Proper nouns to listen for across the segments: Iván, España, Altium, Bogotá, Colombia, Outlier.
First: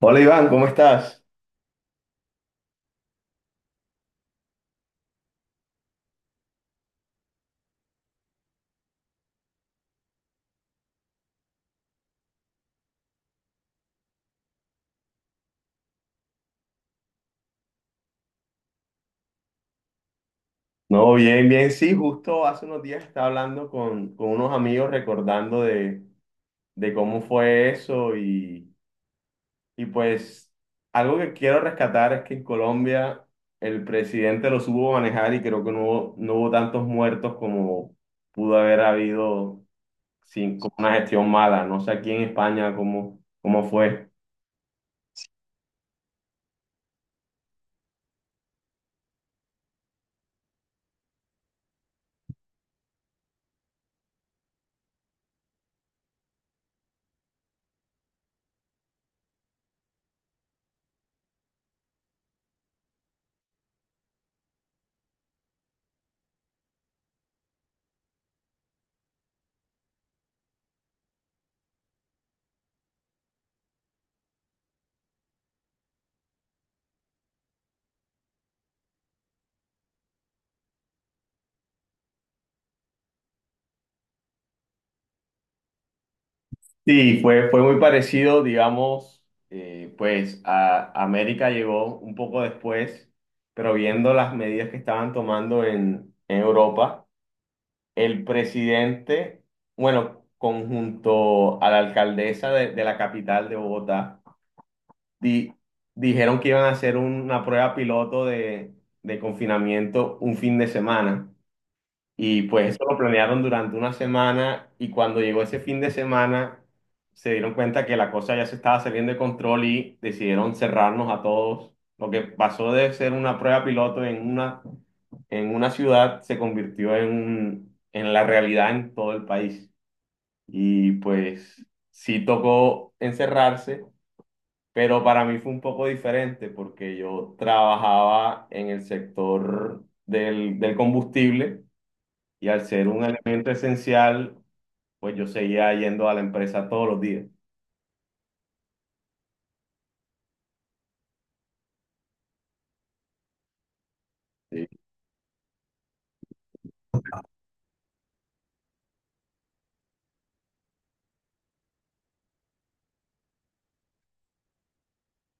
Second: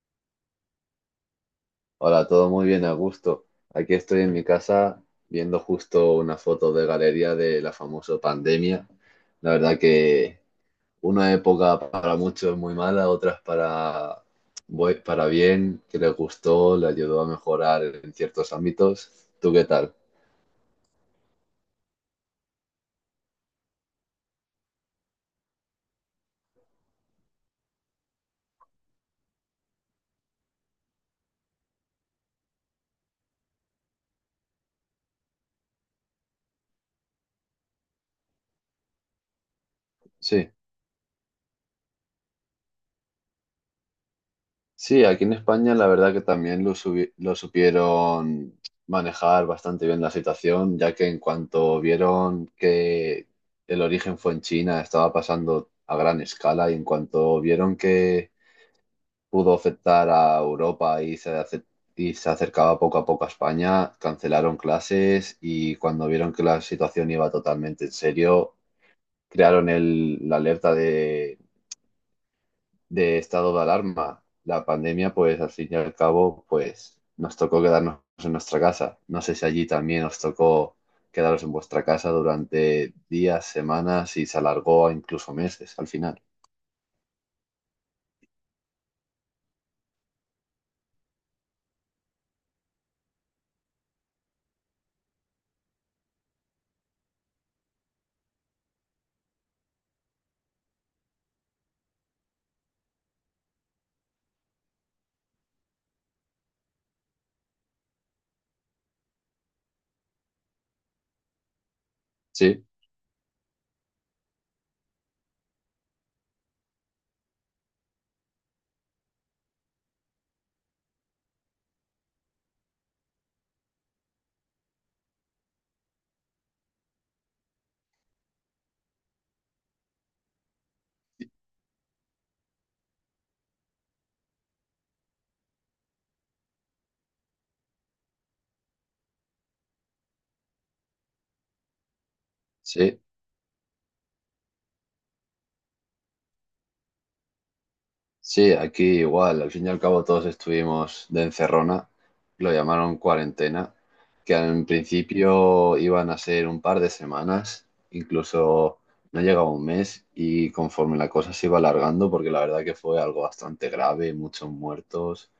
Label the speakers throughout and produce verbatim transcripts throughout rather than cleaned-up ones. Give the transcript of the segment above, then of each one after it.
Speaker 1: Hola Iván, ¿cómo estás?
Speaker 2: Hola, todo muy bien, a gusto. Aquí estoy en mi casa viendo justo una foto de galería de la famosa pandemia. La verdad que una época para muchos muy mala, otras para, bu- para bien, que les gustó, le ayudó a mejorar en ciertos ámbitos. ¿Tú qué tal?
Speaker 1: No, bien, bien. Sí, justo hace unos días estaba hablando con, con unos amigos recordando de, de cómo fue eso y, y pues algo que quiero rescatar es que en Colombia el presidente lo supo manejar y creo que no hubo, no hubo tantos muertos como pudo haber habido
Speaker 2: Sí.
Speaker 1: sin, con una gestión mala. No sé aquí en España cómo, cómo fue.
Speaker 2: Sí, aquí en España la verdad que también lo, subi- lo supieron manejar bastante bien la situación, ya que en cuanto vieron que el origen fue en China, estaba pasando a gran escala y en cuanto vieron que pudo afectar a Europa y se, ace- y se acercaba poco a poco a España, cancelaron clases y cuando vieron que la situación iba totalmente en serio, crearon el- la alerta de estado de alarma. La pandemia, pues al fin y al cabo, pues nos tocó quedarnos en nuestra casa. No sé si allí también os tocó quedaros en vuestra casa durante días, semanas y se alargó a incluso meses al final.
Speaker 1: Sí, fue, fue muy parecido, digamos, eh, pues a América llegó un poco después, pero viendo las medidas que estaban tomando en, en Europa, el presidente, bueno, conjunto a la alcaldesa de, de la capital de Bogotá, di- dijeron que iban a hacer una prueba piloto de, de confinamiento un fin de semana. Y
Speaker 2: Sí,
Speaker 1: pues eso lo planearon durante una semana y cuando llegó ese fin de semana se dieron cuenta que la cosa ya se estaba saliendo de control y decidieron cerrarnos a todos. Lo que pasó de ser una prueba piloto en una, en una ciudad se convirtió en, un- en la realidad en todo el país. Y pues sí tocó encerrarse, pero para mí fue un poco diferente porque yo trabajaba en el sector del, del combustible. Y al ser
Speaker 2: sí.
Speaker 1: un elemento esencial, pues yo seguía yendo a la empresa todos los días.
Speaker 2: Sí, aquí igual, al fin y al cabo todos estuvimos de encerrona, lo llamaron cuarentena, que en
Speaker 1: Sí.
Speaker 2: principio iban a ser un par de semanas, incluso no llegaba un mes y conforme la cosa se iba alargando, porque la verdad que fue algo bastante grave, muchos muertos,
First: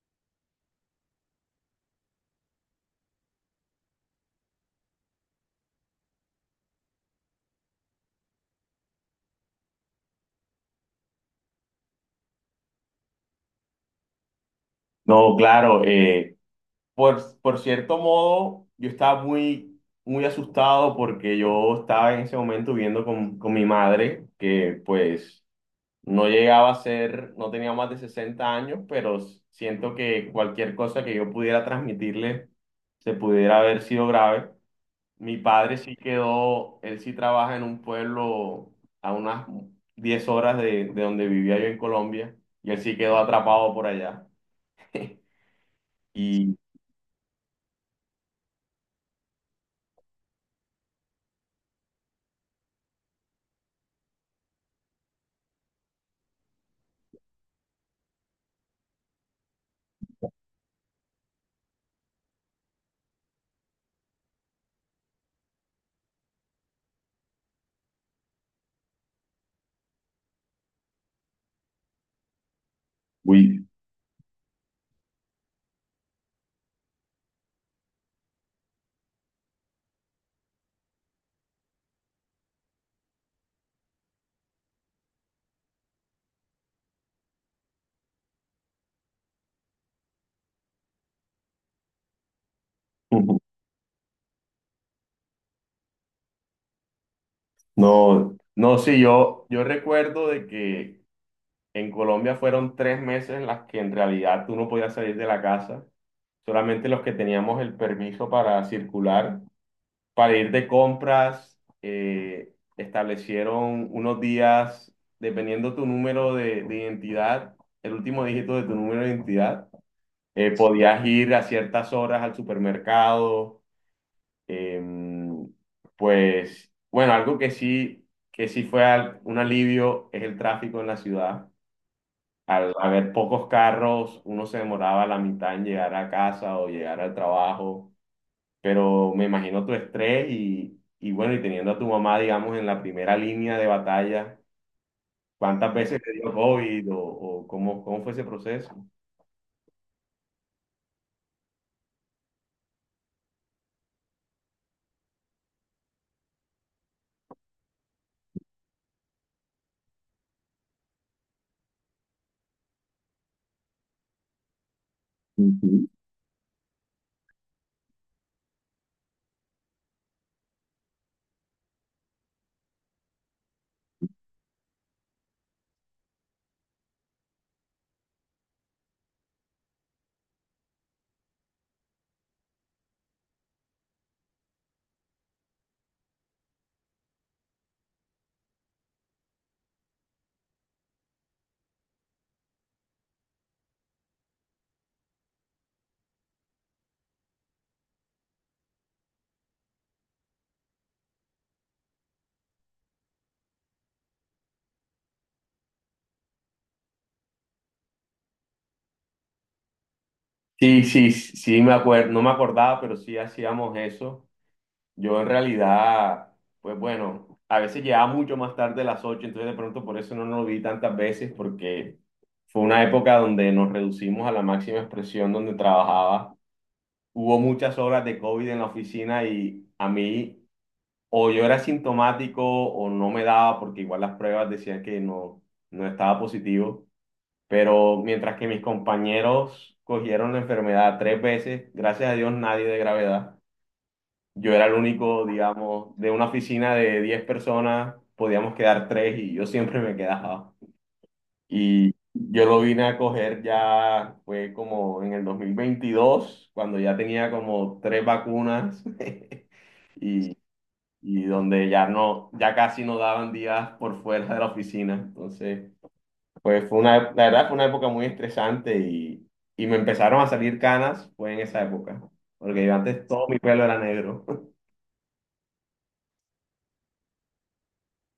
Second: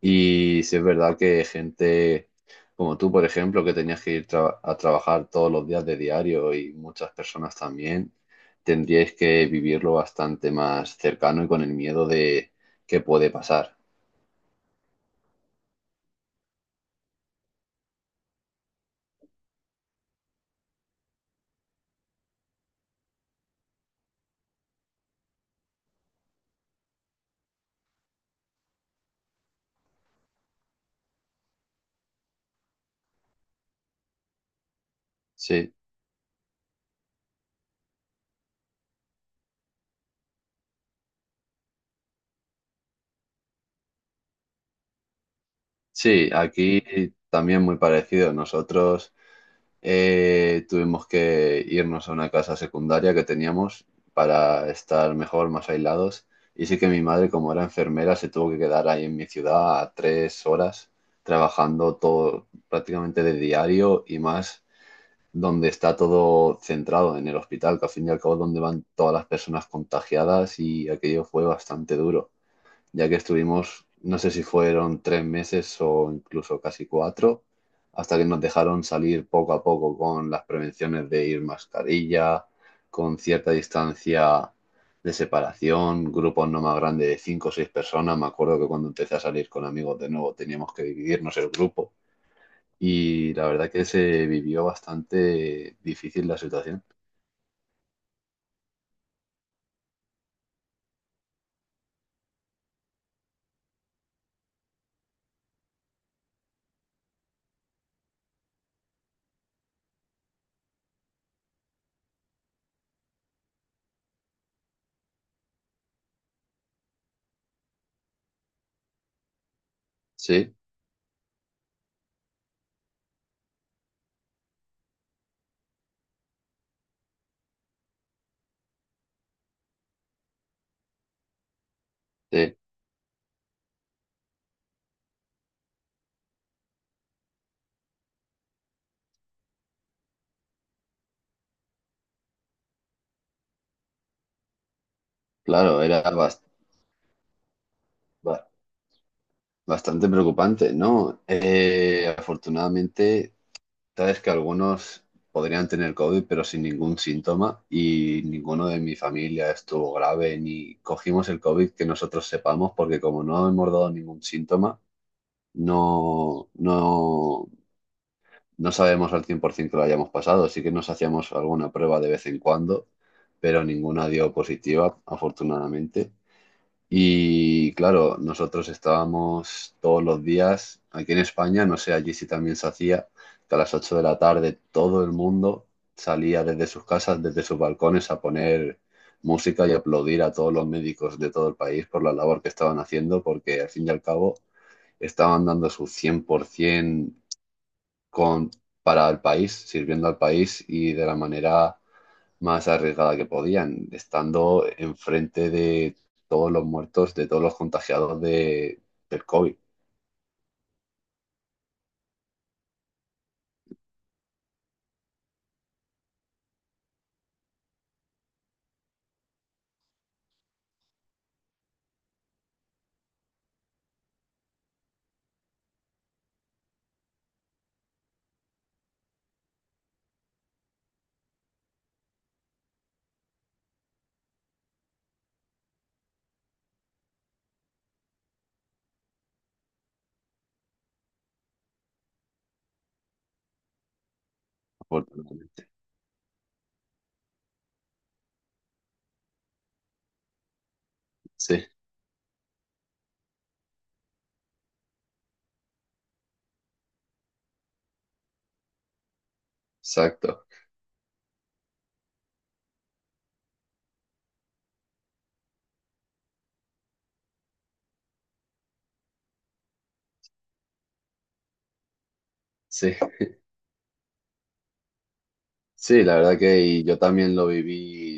Speaker 2: y si es verdad que gente como tú, por ejemplo, que tenías que ir tra- a trabajar todos los días de diario y muchas personas también, tendríais que vivirlo bastante más cercano y con el miedo de qué puede pasar.
Speaker 1: No, claro, eh, por, por cierto modo, yo estaba muy, muy asustado porque yo estaba en ese momento viviendo con, con mi madre, que pues no llegaba a ser, no tenía más de sesenta años, pero s- siento que cualquier cosa que yo pudiera transmitirle se pudiera haber sido grave. Mi
Speaker 2: Sí,
Speaker 1: padre sí quedó, él sí trabaja en un pueblo a unas diez horas de, de donde vivía yo en Colombia, y él sí quedó atrapado por allá.
Speaker 2: sí,
Speaker 1: Y,
Speaker 2: aquí también muy parecido. Nosotros eh, tuvimos que irnos a una casa secundaria que teníamos para estar mejor, más aislados. Y sí que mi madre, como era enfermera, se tuvo que quedar ahí en mi ciudad a tres horas trabajando todo prácticamente de diario y más donde está todo centrado en el hospital, que al fin y al cabo es donde van todas las personas contagiadas y aquello fue bastante duro ya que
Speaker 1: uy.
Speaker 2: estuvimos, no sé si fueron tres meses o incluso casi cuatro, hasta que nos dejaron salir poco a poco con las prevenciones de ir mascarilla, con cierta distancia de separación, grupos no más grandes de cinco o seis personas. Me acuerdo que cuando empecé a salir con amigos de nuevo teníamos que dividirnos el grupo y la verdad que se vivió bastante difícil la situación.
Speaker 1: No, no, sí, yo, yo recuerdo de que en Colombia fueron tres meses en las que en realidad tú no podías salir de la casa, solamente los que teníamos el permiso para circular para ir de compras. Eh, establecieron unos días, dependiendo tu número de, de identidad, el último dígito de tu número de identidad, eh,
Speaker 2: Sí,
Speaker 1: podías ir a ciertas horas al supermercado. em, pues, bueno, algo que sí, que sí fue al- un alivio es el tráfico en la ciudad.
Speaker 2: sí,
Speaker 1: Al haber pocos carros, uno se demoraba la mitad en llegar a casa o llegar al trabajo, pero me imagino tu estrés y, y bueno, y teniendo a tu mamá, digamos, en la primera línea de batalla, ¿cuántas
Speaker 2: claro,
Speaker 1: veces
Speaker 2: era
Speaker 1: te dio
Speaker 2: bastante
Speaker 1: COVID o, o cómo, cómo fue ese proceso?
Speaker 2: Bastante preocupante, ¿no? Eh, afortunadamente, sabes que algunos podrían tener COVID, pero sin ningún síntoma y ninguno de mi familia estuvo grave ni cogimos el COVID que nosotros sepamos, porque como no hemos dado ningún síntoma,
Speaker 1: Ujú.
Speaker 2: no, no, no sabemos al cien por ciento que lo hayamos pasado. Sí que nos hacíamos alguna prueba de vez en cuando, pero ninguna dio positiva, afortunadamente. Y claro, nosotros estábamos todos los días aquí en España, no sé, allí si también se hacía, que a las ocho de la tarde todo el mundo salía desde sus casas, desde sus balcones a poner música y aplaudir a todos los médicos de todo el país por la labor que estaban haciendo, porque al fin y al cabo estaban dando su cien por ciento con, para el país, sirviendo al país y de la manera más arriesgada que podían, estando enfrente de todos los muertos, de todos los contagiados de, del COVID,
Speaker 1: Sí, sí, sí, me acuerdo, no me acordaba, pero sí hacíamos eso. Yo en realidad, pues bueno, a veces llegaba mucho más tarde de las ocho, entonces de pronto por eso no nos vi tantas veces, porque fue una época donde nos reducimos a la máxima expresión donde trabajaba. Hubo muchas horas de COVID en la oficina y a mí o yo era asintomático o no me daba, porque igual las pruebas decían que no, no estaba positivo, pero mientras que mis compañeros cogieron la enfermedad tres veces, gracias a Dios nadie de gravedad, yo era el único,
Speaker 2: afortunadamente.
Speaker 1: digamos, de una oficina de diez personas, podíamos quedar tres y yo siempre me quedaba.
Speaker 2: Sí,
Speaker 1: Y yo lo vine a coger ya, fue como en el dos mil veintidós cuando ya tenía como tres vacunas. Y
Speaker 2: exacto.
Speaker 1: y donde ya no, ya casi no daban días por fuera de la oficina. Entonces, pues fue una, la verdad fue una época muy estresante y, y me empezaron a salir canas, fue en esa época, porque yo
Speaker 2: Sí,
Speaker 1: antes todo mi pelo era negro.
Speaker 2: sí, la verdad que y yo también lo viví,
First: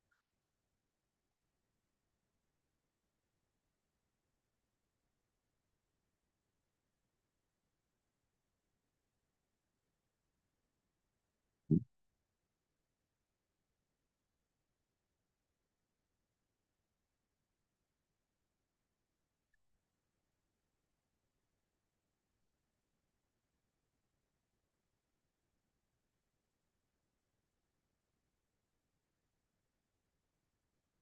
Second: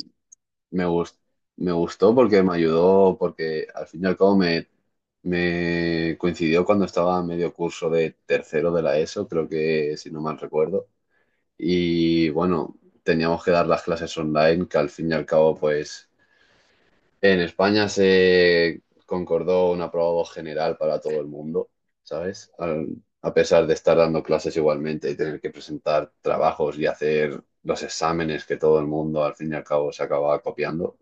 Speaker 2: me gustó, me gustó porque me ayudó, porque al fin y al cabo me, me coincidió cuando estaba a medio curso de tercero de la ESO, creo que si no mal recuerdo. Y bueno, teníamos que dar las clases online, que al fin y al cabo pues en España se concordó un aprobado general para todo el mundo, ¿sabes? Al- a pesar de estar dando clases igualmente y tener que presentar trabajos y hacer los exámenes que todo el mundo al fin y al cabo se acababa copiando,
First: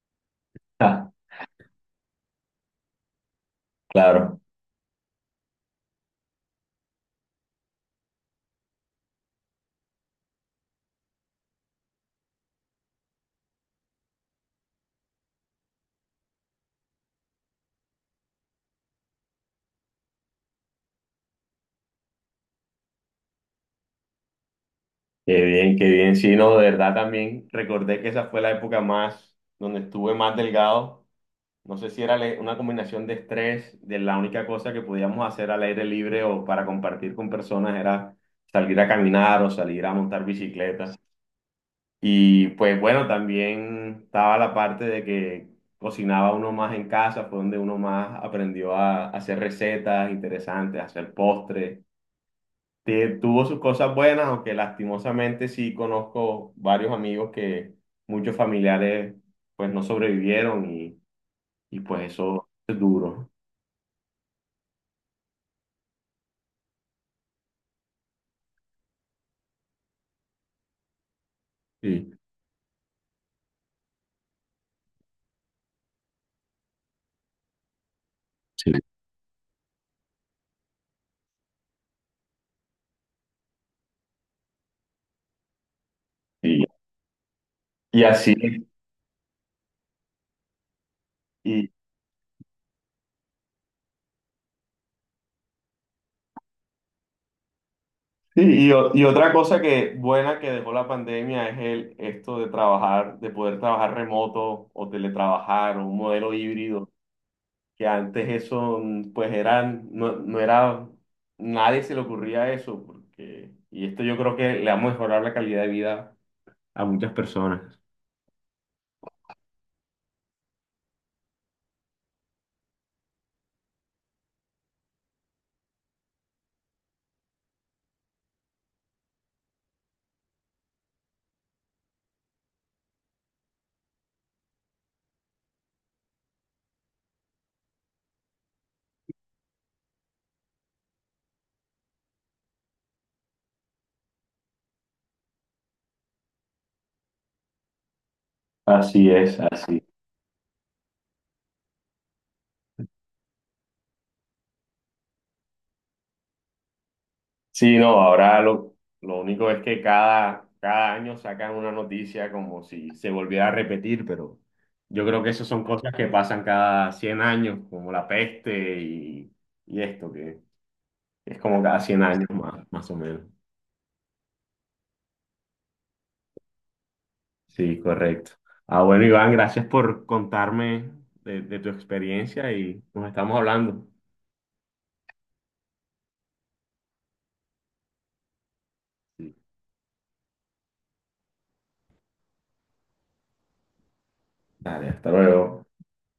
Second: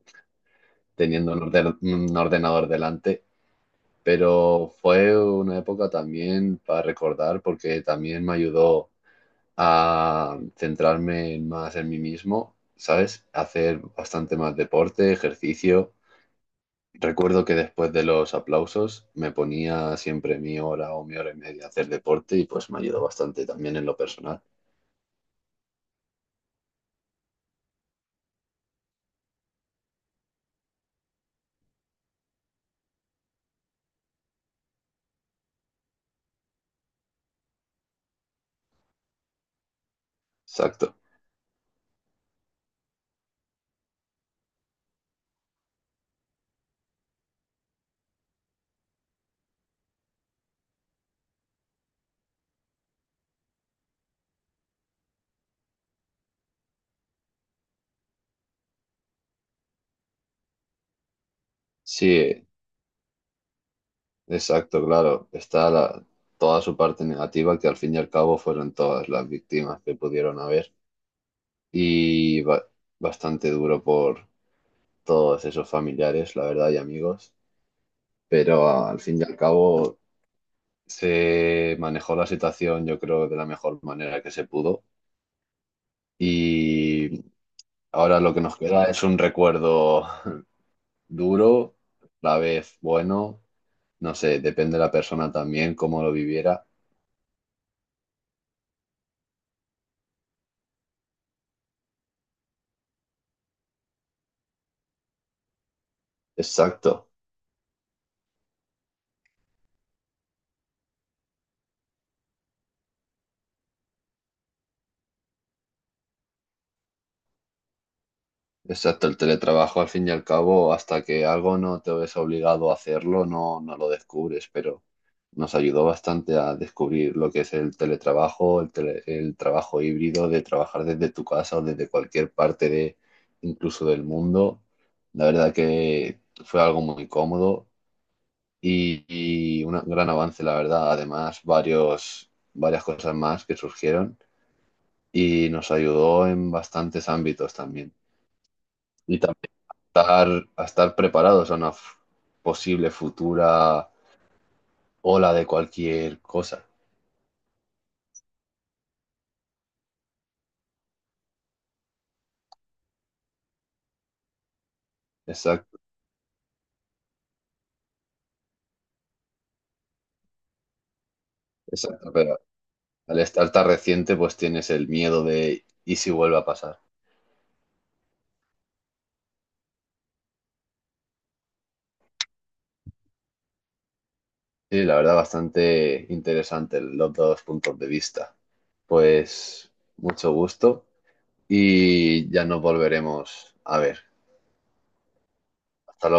Speaker 1: Ah,
Speaker 2: teniendo un, orden- un ordenador delante.
Speaker 1: claro,
Speaker 2: Pero fue una época también para recordar porque también me ayudó a centrarme más en mí mismo, ¿sabes? Hacer bastante más deporte, ejercicio. Recuerdo que después de los aplausos me ponía siempre mi hora o mi hora y media a hacer deporte y pues me ayudó bastante también en lo personal.
Speaker 1: qué bien, qué bien. Sí, no, de verdad también recordé que esa fue la época más, donde estuve más delgado. No sé si era le- una combinación de estrés; de la única cosa que podíamos hacer al aire libre o para compartir con personas era salir a caminar o salir a montar bicicleta.
Speaker 2: Exacto.
Speaker 1: Y pues bueno, también estaba la parte de que cocinaba uno más en casa, fue donde uno más aprendió a hacer recetas interesantes, a hacer postres. Te- tuvo sus cosas buenas, aunque lastimosamente sí conozco varios amigos que muchos familiares pues no sobrevivieron y, y pues
Speaker 2: Sí,
Speaker 1: eso es duro.
Speaker 2: exacto, claro. Está la- toda su parte negativa que al fin y al cabo fueron todas las víctimas que pudieron haber
Speaker 1: Sí.
Speaker 2: y ba- bastante duro por todos esos familiares, la verdad, y amigos. Pero
Speaker 1: Sí.
Speaker 2: al fin y al cabo se manejó la situación, yo creo, de la mejor manera que se pudo.
Speaker 1: Y,
Speaker 2: Y
Speaker 1: y
Speaker 2: ahora
Speaker 1: así.
Speaker 2: lo que nos queda es un recuerdo
Speaker 1: y,
Speaker 2: duro, a la vez bueno, no sé, depende de la persona también, cómo lo viviera.
Speaker 1: Sí. Y, o- y otra cosa que buena que dejó la pandemia es el esto de trabajar, de poder trabajar remoto o teletrabajar o un modelo híbrido,
Speaker 2: Exacto,
Speaker 1: que antes eso mm, pues eran, no, no era, nadie se le ocurría eso, porque, y esto yo creo que le va a mejorar la calidad de vida a muchas personas.
Speaker 2: exacto, el teletrabajo al fin y al cabo, hasta que algo no te ves obligado a hacerlo, no, no lo descubres, pero nos ayudó bastante a descubrir lo que es el teletrabajo, el, tele- el trabajo híbrido, de trabajar desde tu casa o desde cualquier parte de, incluso del mundo. La verdad que fue algo muy cómodo y, y un gran avance, la verdad. Además, varios, varias cosas más que surgieron y nos ayudó en bastantes ámbitos también.
Speaker 1: Así
Speaker 2: Y
Speaker 1: es,
Speaker 2: también
Speaker 1: así.
Speaker 2: estar, a estar preparados a una f- posible futura ola de cualquier cosa.
Speaker 1: Sí, no, ahora lo, lo único es que cada, cada año sacan una noticia como si se volviera a repetir, pero yo creo que esas son
Speaker 2: Exacto,
Speaker 1: cosas que pasan cada cien años, como la peste y, y esto, que es como cada cien
Speaker 2: exacto.
Speaker 1: años
Speaker 2: Pero
Speaker 1: más, más o
Speaker 2: al
Speaker 1: menos.
Speaker 2: estar tan reciente, pues tienes el miedo de ¿y si vuelve a pasar?
Speaker 1: Sí, correcto. Ah, bueno, Iván, gracias por contarme de, de tu experiencia y nos estamos hablando.
Speaker 2: Sí, la verdad, bastante interesante los dos puntos de vista.
Speaker 1: Sí.
Speaker 2: Pues mucho gusto y ya nos volveremos a ver.
Speaker 1: Dale, hasta luego.
Speaker 2: Hasta luego.